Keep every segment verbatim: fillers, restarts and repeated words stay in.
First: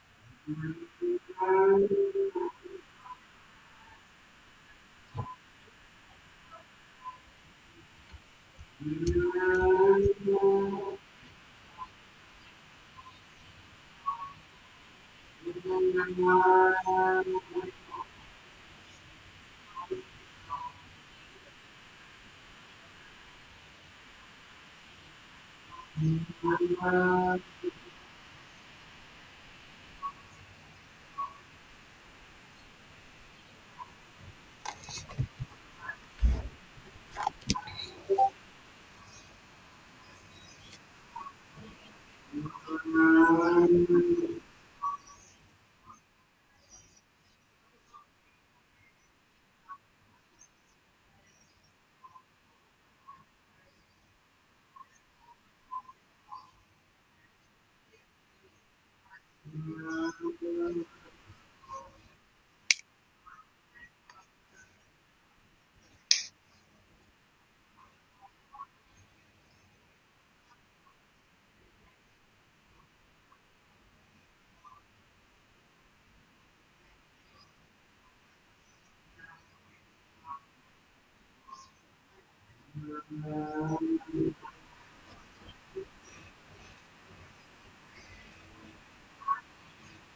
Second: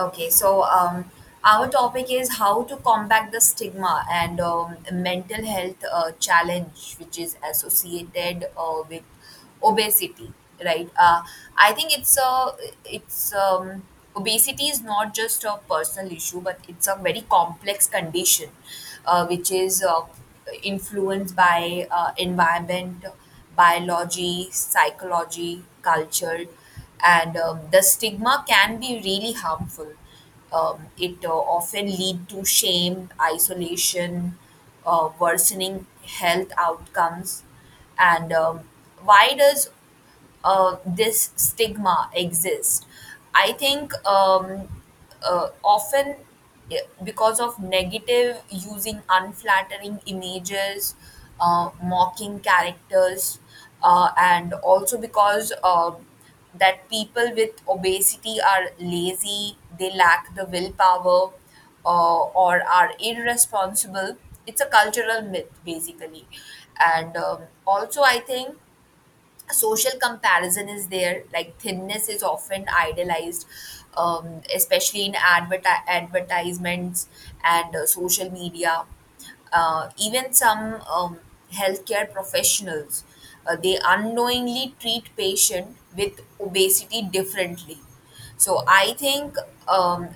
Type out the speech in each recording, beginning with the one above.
Okay, so um, our topic is how to combat the stigma and um, mental health uh, challenge which is associated uh, with obesity, right? Uh, I think it's a it's um, Obesity is not just a personal issue, but it's a very complex condition, uh, which is uh, influenced by uh, environment, biology, psychology, culture and um, the stigma can be really harmful. Um, it uh, often lead to shame, isolation, uh, worsening health outcomes, and um, why does uh, this stigma exists. I think um, uh, Often, eh, because of negative using unflattering images, uh, mocking characters, uh, and also because uh, that people with obesity are lazy, Thank they lack the you. willpower, uh, or are irresponsible. It's a cultural myth, basically. And um, also, I think social comparison is there, like thinness is often idealized, um, especially in adverti- advertisements and uh, social media. Uh, even some um, healthcare professionals, uh, they unknowingly treat patient with obesity differently, so i think um,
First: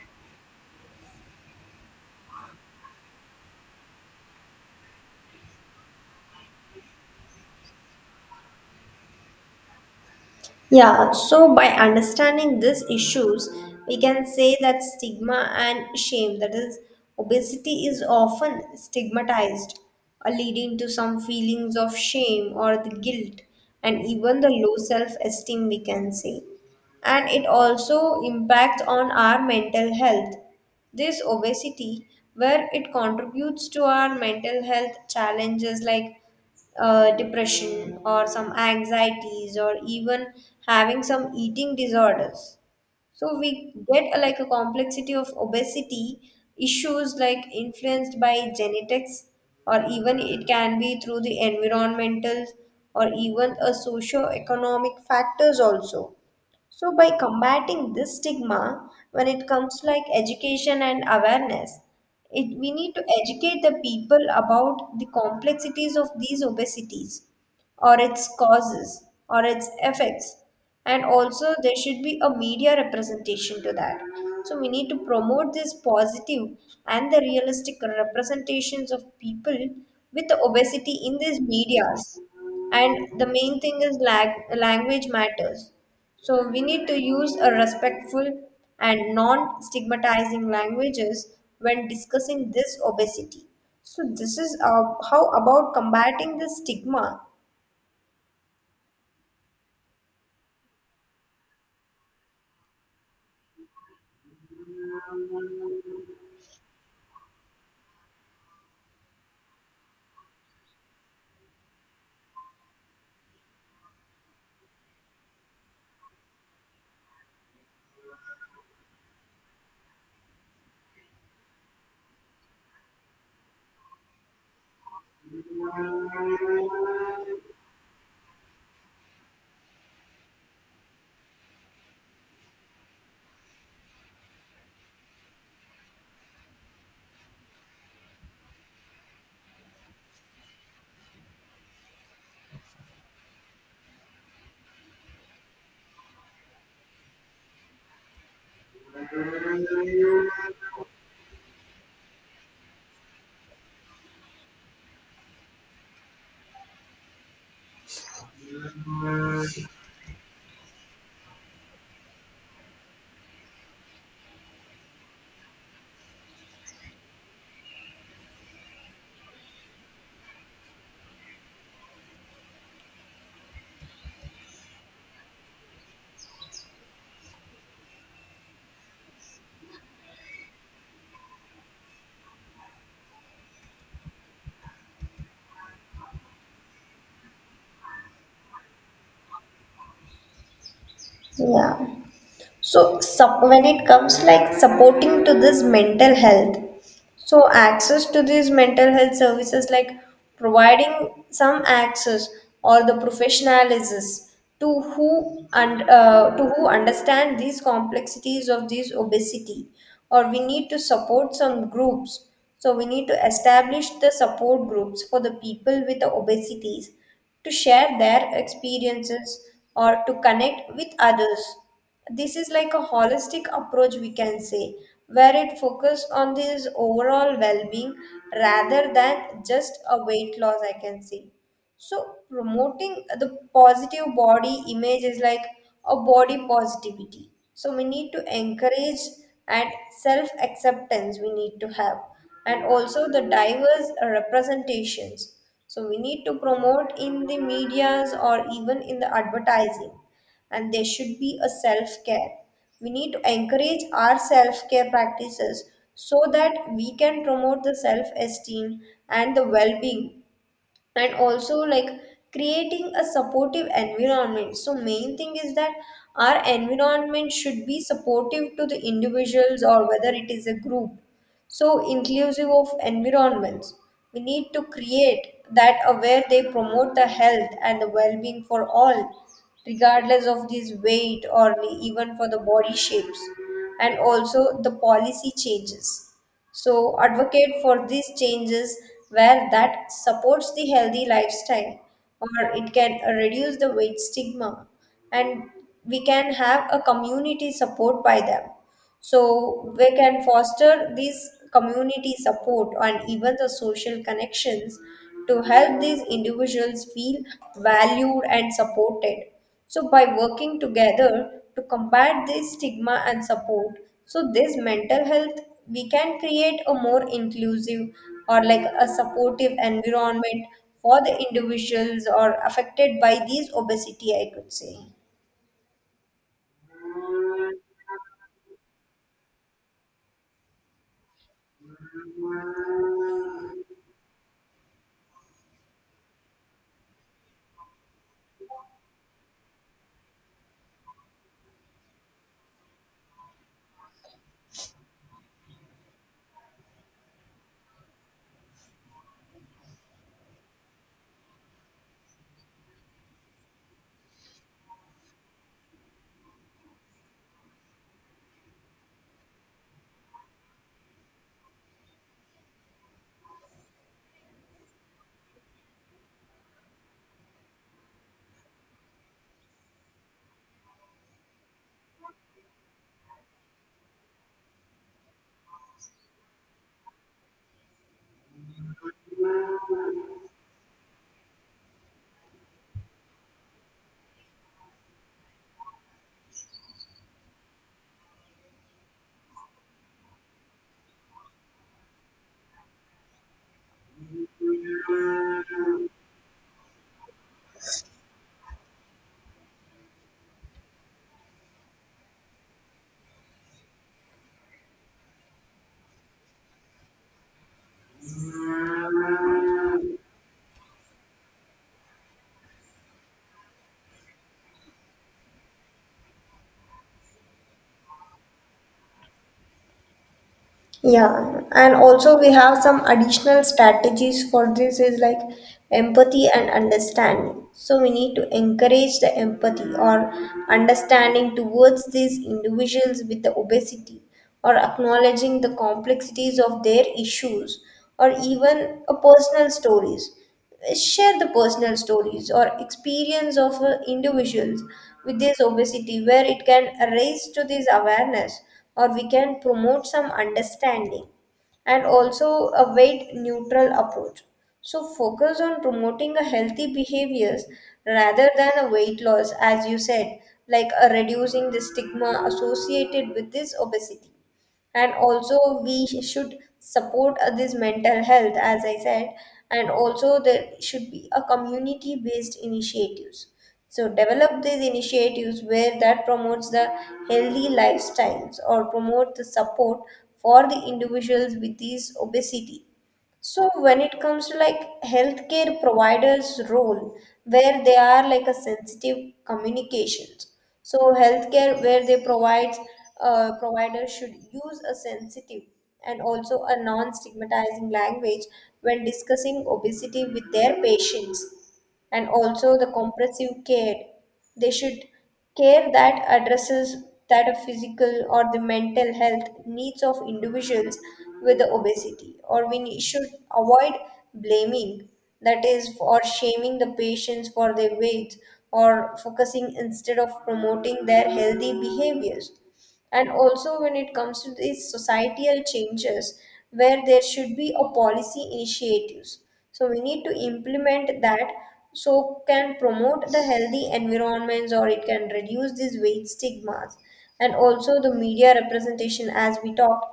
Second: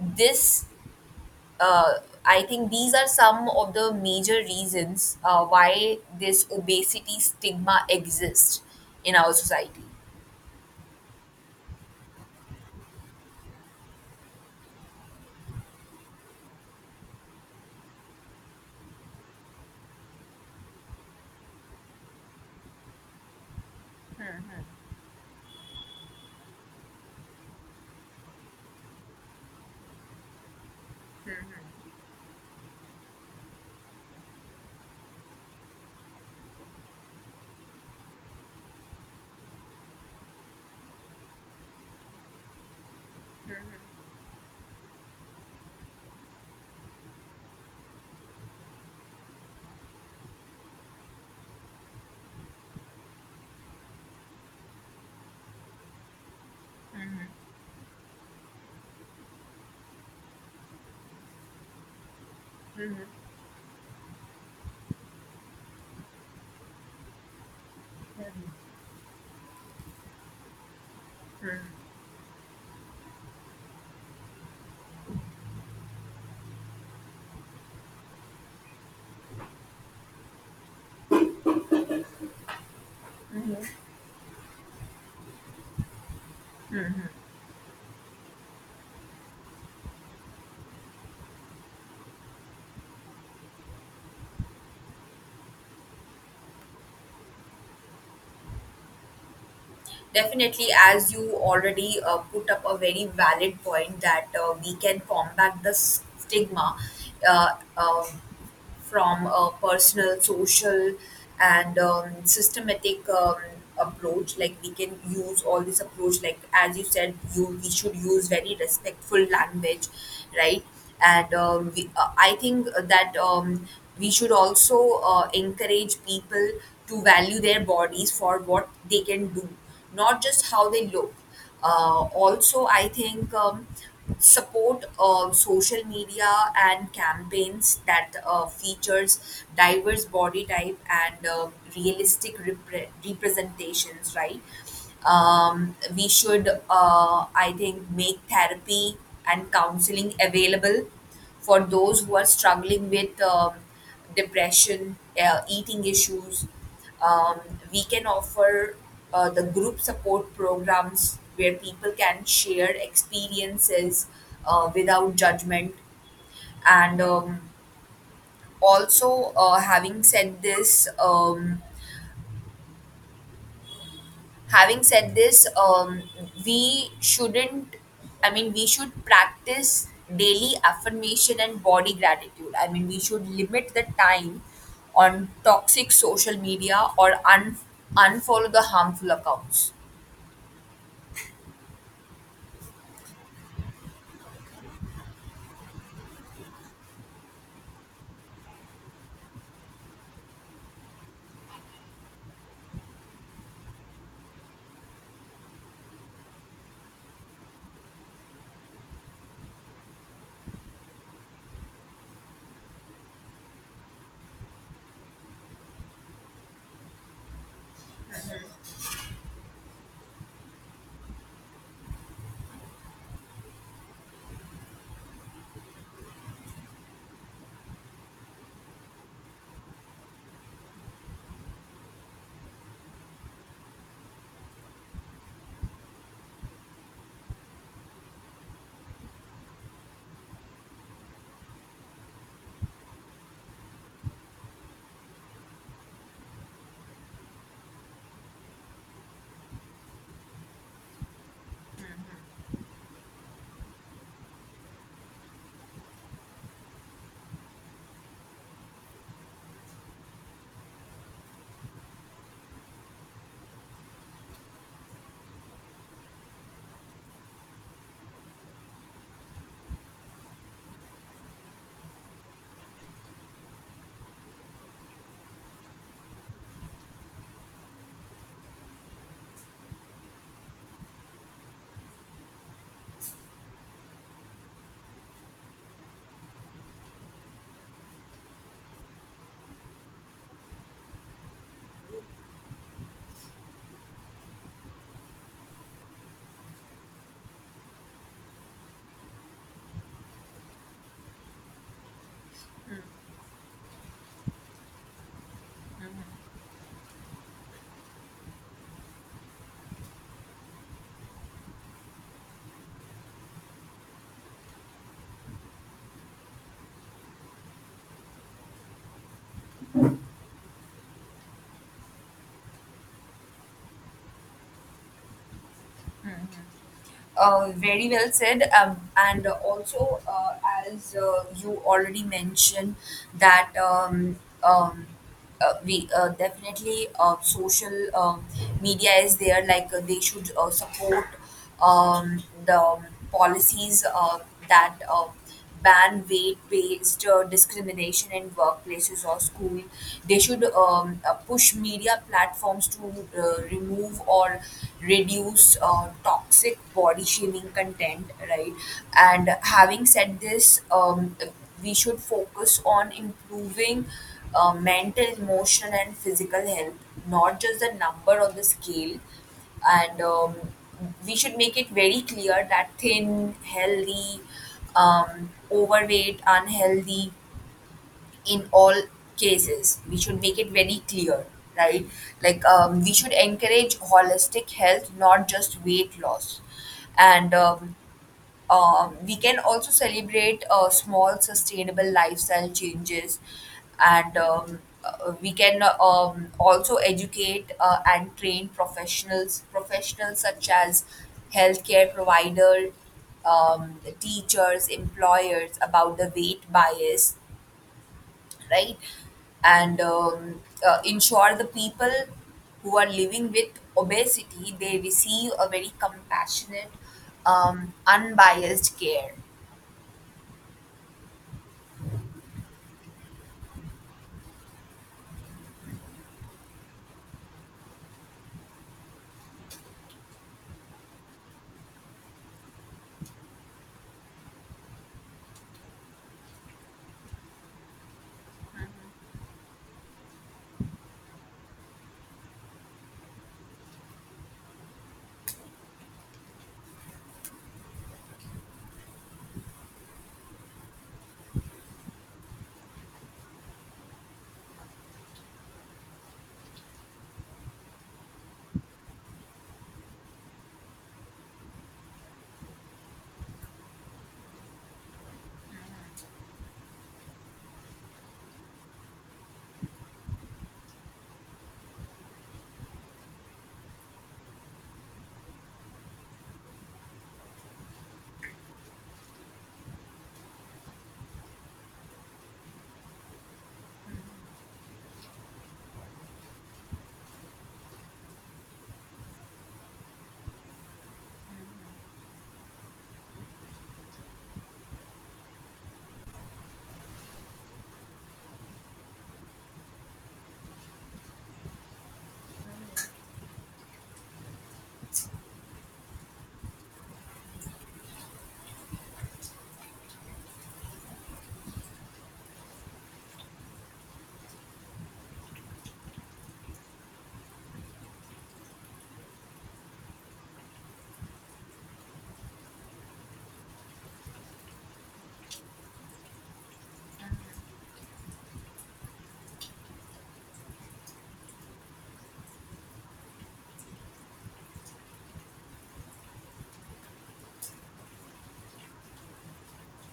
this uh, I think these are some of the major reasons uh, why this obesity stigma exists in our society. Yeah, so by understanding these issues, we can say that stigma and shame, that is, obesity is often stigmatized, uh, leading to some feelings of shame or the guilt, and even the low self esteem, we can say. And it also impacts on our mental health. This obesity, where it contributes to our mental health challenges like uh, depression or some anxieties or even having some eating disorders, so we get a, like a complexity of obesity issues like influenced by genetics, or even it can be through the environmental or even a socio-economic factors also. So by combating this stigma, when it comes to like education and awareness, it, we need to educate the people about the complexities of these obesities or its causes or its effects. And also there should be a media representation to that. So we need to promote this positive and the realistic representations of people with the obesity in these medias. And the main thing is lag- language matters, so we need to use a respectful and non-stigmatizing languages when discussing this obesity. So this is uh, how about combating the stigma. Definitely, as you already uh, put up a very valid point that uh, we can combat the stigma uh, um from a personal, social, and um, systematic um, approach. Like we can use all this approach. Like as you said, you we should use very respectful language, right? And um, we, uh, I think that um, we should also uh, encourage people to value their bodies for what they can do, not just how they look. Uh, also, I think um, support uh, social media and campaigns that uh, features diverse body type and um realistic repre- representations, right? Um, we should, uh, I think, make therapy and counseling available for those who are struggling with um, depression, uh, eating issues. Um, we can offer uh, the group support programs where people can share experiences uh, without judgment. And um, also, uh, having said this, um, having said this, um, we shouldn't, I mean, we should practice daily affirmation and body gratitude. I mean, we should limit the time on toxic social media or un- unfollow the harmful accounts. Yeah. so sup- when it comes like supporting to this mental health, so access to these mental health services like providing some access or the professionalism to who and uh, to who understand these complexities of these obesity, or we need to support some groups, so we need to establish the support groups for the people with the obesities to share their experiences or to connect with others. This is like a holistic approach, we can say, where it focuses on this overall well-being rather than just a weight loss, I can say. So promoting the positive body image is like a body positivity. So we need to encourage and self acceptance we need to have, and also the diverse uh, representations. So we need to promote in the medias or even in the advertising, and there should be a self care. We need to encourage our self care practices so that we can promote the self esteem and the well being. And also, like creating a supportive environment, so main thing is that our environment should be supportive to the individuals or whether it is a group. So inclusive of environments we need to create, that uh, where they promote the health and the well-being for all regardless of this weight or even for the body shapes. And also the policy changes, so, advocate for these changes where that supports the healthy lifestyle, or it can reduce the weight stigma, and we can have a community support by them. So we can foster these community support and even the social connections to help these individuals feel valued and supported. So by working together to combat this stigma and support, so this mental health, we can create a more inclusive or like a supportive environment for the individuals or affected by these obesity, I could say. Uh, very well said. Um, and also, uh, as uh, you already mentioned, that um, um, uh, we uh, definitely uh, social uh, media is there. Like uh, they should uh, support um, the policies uh, that. Uh, ban weight-based uh, discrimination in workplaces or school. They should um, uh, push media platforms to uh, remove or reduce uh, toxic body shaming content, right? And having said this, um, we should focus on improving uh, mental, emotional, and physical health, not just the number on the scale, and um, we should make it very clear that thin, healthy, um, overweight, unhealthy, in all cases, we should make it very clear, right? Like um, we should encourage holistic health, not just weight loss, and um, um, we can also celebrate uh, small sustainable lifestyle changes, and um, uh, we can uh, um, also educate uh, and train professionals professionals such as healthcare provider, um, teachers, employers, about the weight bias, right? And um, uh, ensure the people who are living with obesity they receive a very compassionate um, unbiased care. Yeah, and also we have some additional strategies for this is like empathy and understanding. So we need to encourage the empathy or understanding towards these individuals with the obesity, or acknowledging the complexities of their issues, or even a personal stories. Share the personal stories or experience of uh, individuals with this obesity, where it can raise to this awareness, or we can promote some understanding. And also a weight neutral approach, so focus on promoting a healthy behaviors rather than a weight loss, as you said, like uh, reducing the stigma associated with this obesity. And also we should support uh, this mental health, as I said. And also there should be a community based initiatives, so develop these initiatives where that promotes the healthy lifestyles or promote the support for the individuals with these obesity. So when it comes to like healthcare providers' role, where they are like a sensitive communications. So healthcare where they provide uh, providers should use a sensitive and also a non-stigmatizing language when discussing obesity with their patients. And also the comprehensive care, they should care that addresses that of physical or the mental health needs of individuals with the obesity, or we should avoid blaming, that is, or shaming the patients for their weight, or focusing instead of promoting their healthy behaviors. And also when it comes to these societal changes, where there should be a policy initiatives, so we need to implement that so can promote the healthy environments, or it can reduce these weight stigmas. And also the media representation, as we talked,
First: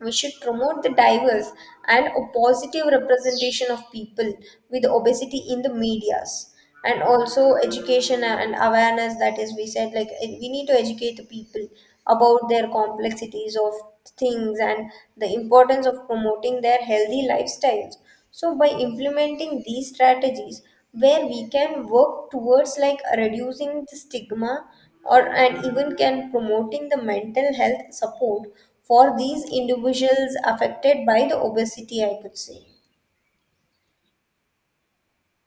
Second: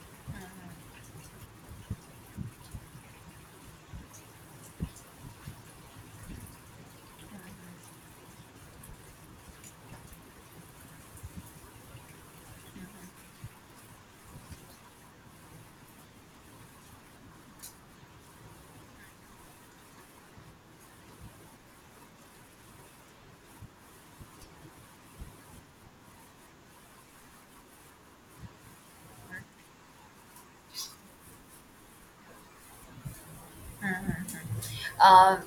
we should promote the diverse and a positive representation of people with obesity in the medias. And also education and awareness, that is, we said like eh, we need to educate the people about their complexities of things and the importance of promoting their healthy lifestyles. So by implementing these strategies, where we can work towards like reducing the stigma, or and even can promoting the mental health support for these individuals affected by the obesity, I could say. Um,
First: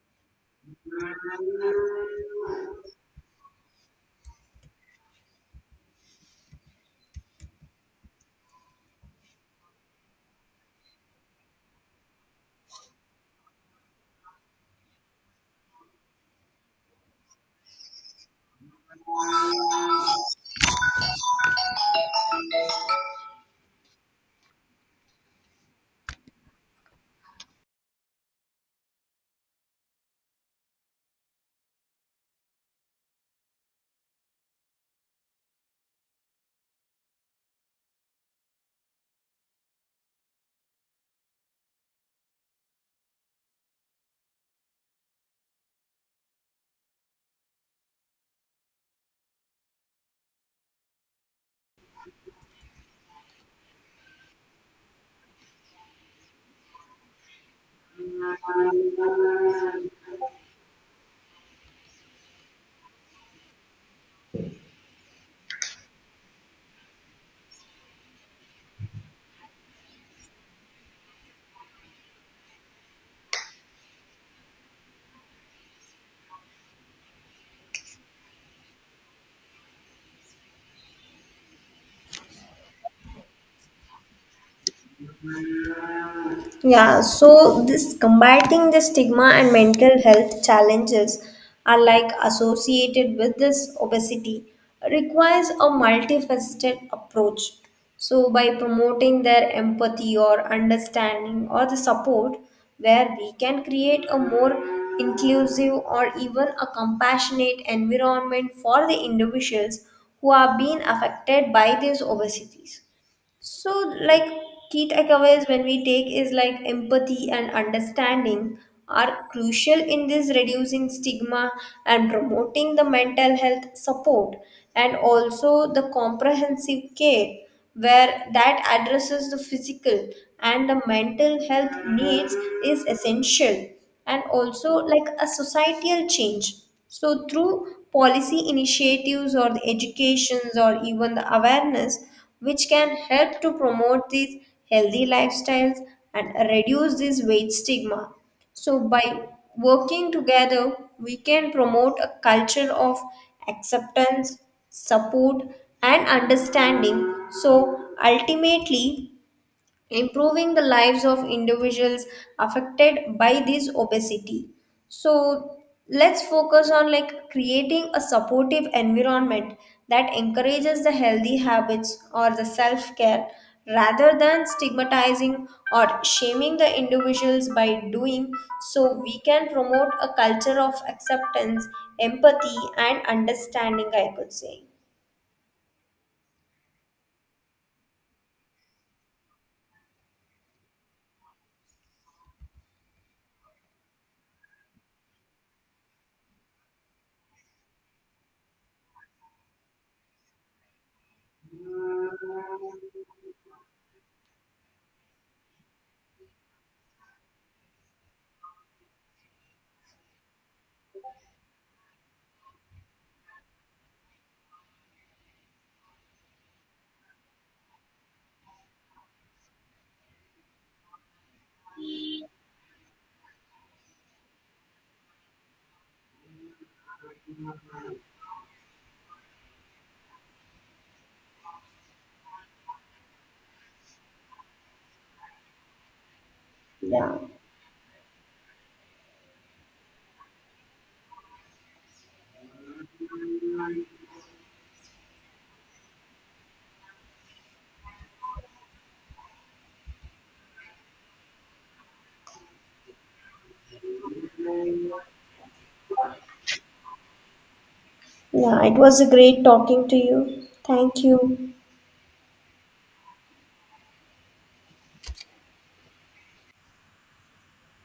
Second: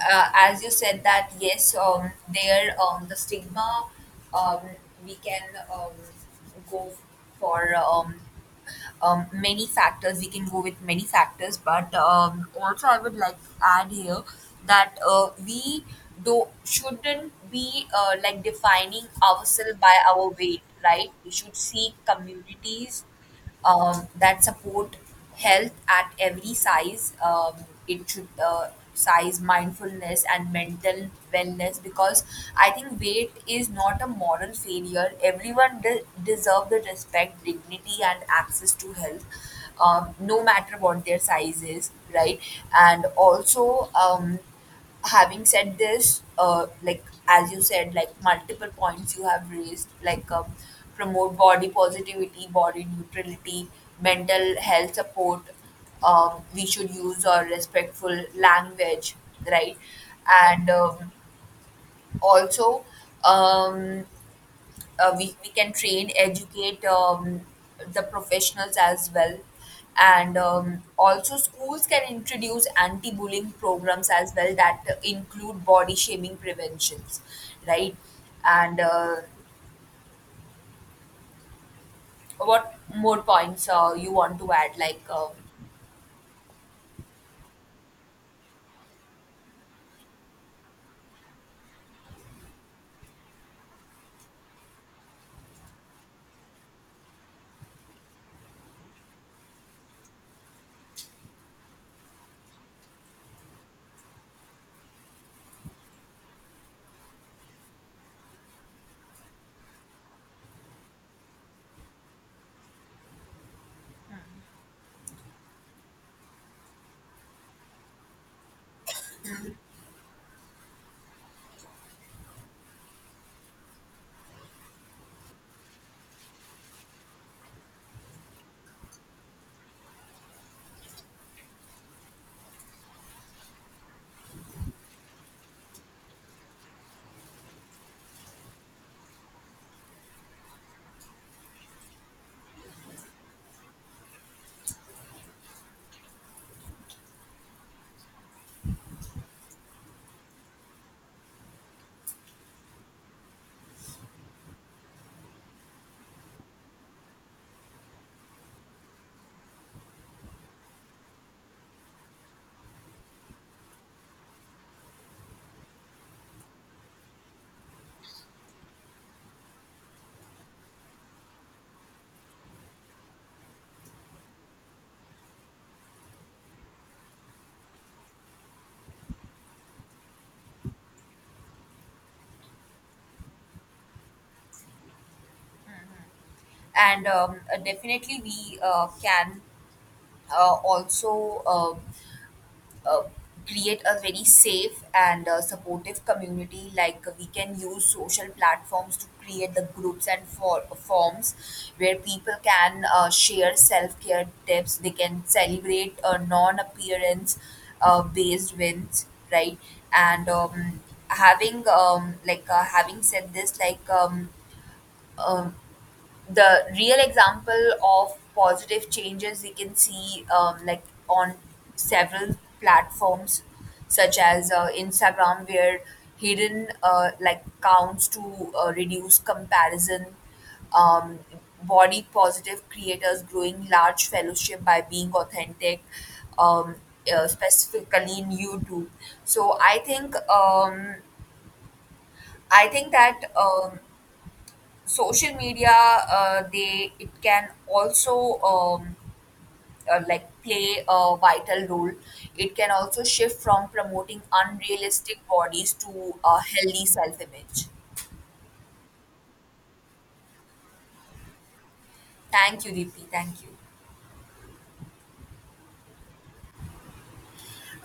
uh, as you said that yes, um, there um, the stigma, um, we can um, go for um, um, many factors. We can go with many factors, but um, also I would like to add here that uh, we do shouldn't be uh, like defining ourselves by our weight, right? We should seek communities um, that support health at every size. Um, it should uh, size mindfulness and mental wellness, because I think weight is not a moral failure. Everyone de- deserve the respect, dignity, and access to health. Um, no matter what their size is, right? And also, um, having said this, uh, like as you said, like multiple points you have raised, like um, promote body positivity, body neutrality, mental health support. Um, we should use our respectful language, right? And um, also, um, uh, we, we can train, educate um, the professionals as well, and um, also schools can introduce anti-bullying programs as well that include body shaming preventions, right? And uh, what more points uh, you want to add, like? um, Yeah, so this combating the stigma and mental health challenges are like associated with this obesity requires a multifaceted approach. So by promoting their empathy or understanding or the support, where we can create a more inclusive or even a compassionate environment for the individuals who are being affected by these obesities. So, like key takeaways when we take is like empathy and understanding are crucial in this reducing stigma and promoting the mental health support. And also the comprehensive care, where that addresses the physical and the mental health needs is essential. And also like a societal change, so through policy initiatives or the educations or even the awareness, which can help to promote these healthy lifestyles and reduce this weight stigma. So, by working together, we can promote a culture of acceptance, support, and understanding. So, ultimately, improving the lives of individuals affected by this obesity. So let's focus on like creating a supportive environment that encourages the healthy habits or the self care rather than stigmatizing or shaming the individuals by doing, so we can promote a culture of acceptance, empathy and understanding, I could say. And um, uh, definitely we uh, can uh, also um uh, create a very safe and uh, supportive community. Like we can use social platforms to create the groups and for- forms where people can uh, share self-care tips, they can celebrate uh, non-appearance uh, based wins, right? And um, having um, like uh, having said this like um, um, the real example of positive changes we can see, um, like on several platforms such as uh, Instagram, where hidden uh, like counts to uh, reduce comparison, um, body positive creators growing large fellowship by being authentic, um, yeah uh, specifically in YouTube. So i think um, i think that um, social media, uh, they it can also um, uh, like play a vital role. It can also shift from promoting unrealistic bodies to a healthy self image. yeah It was a great talking to you. Thank you. Thank you, Deepthi. Thank you.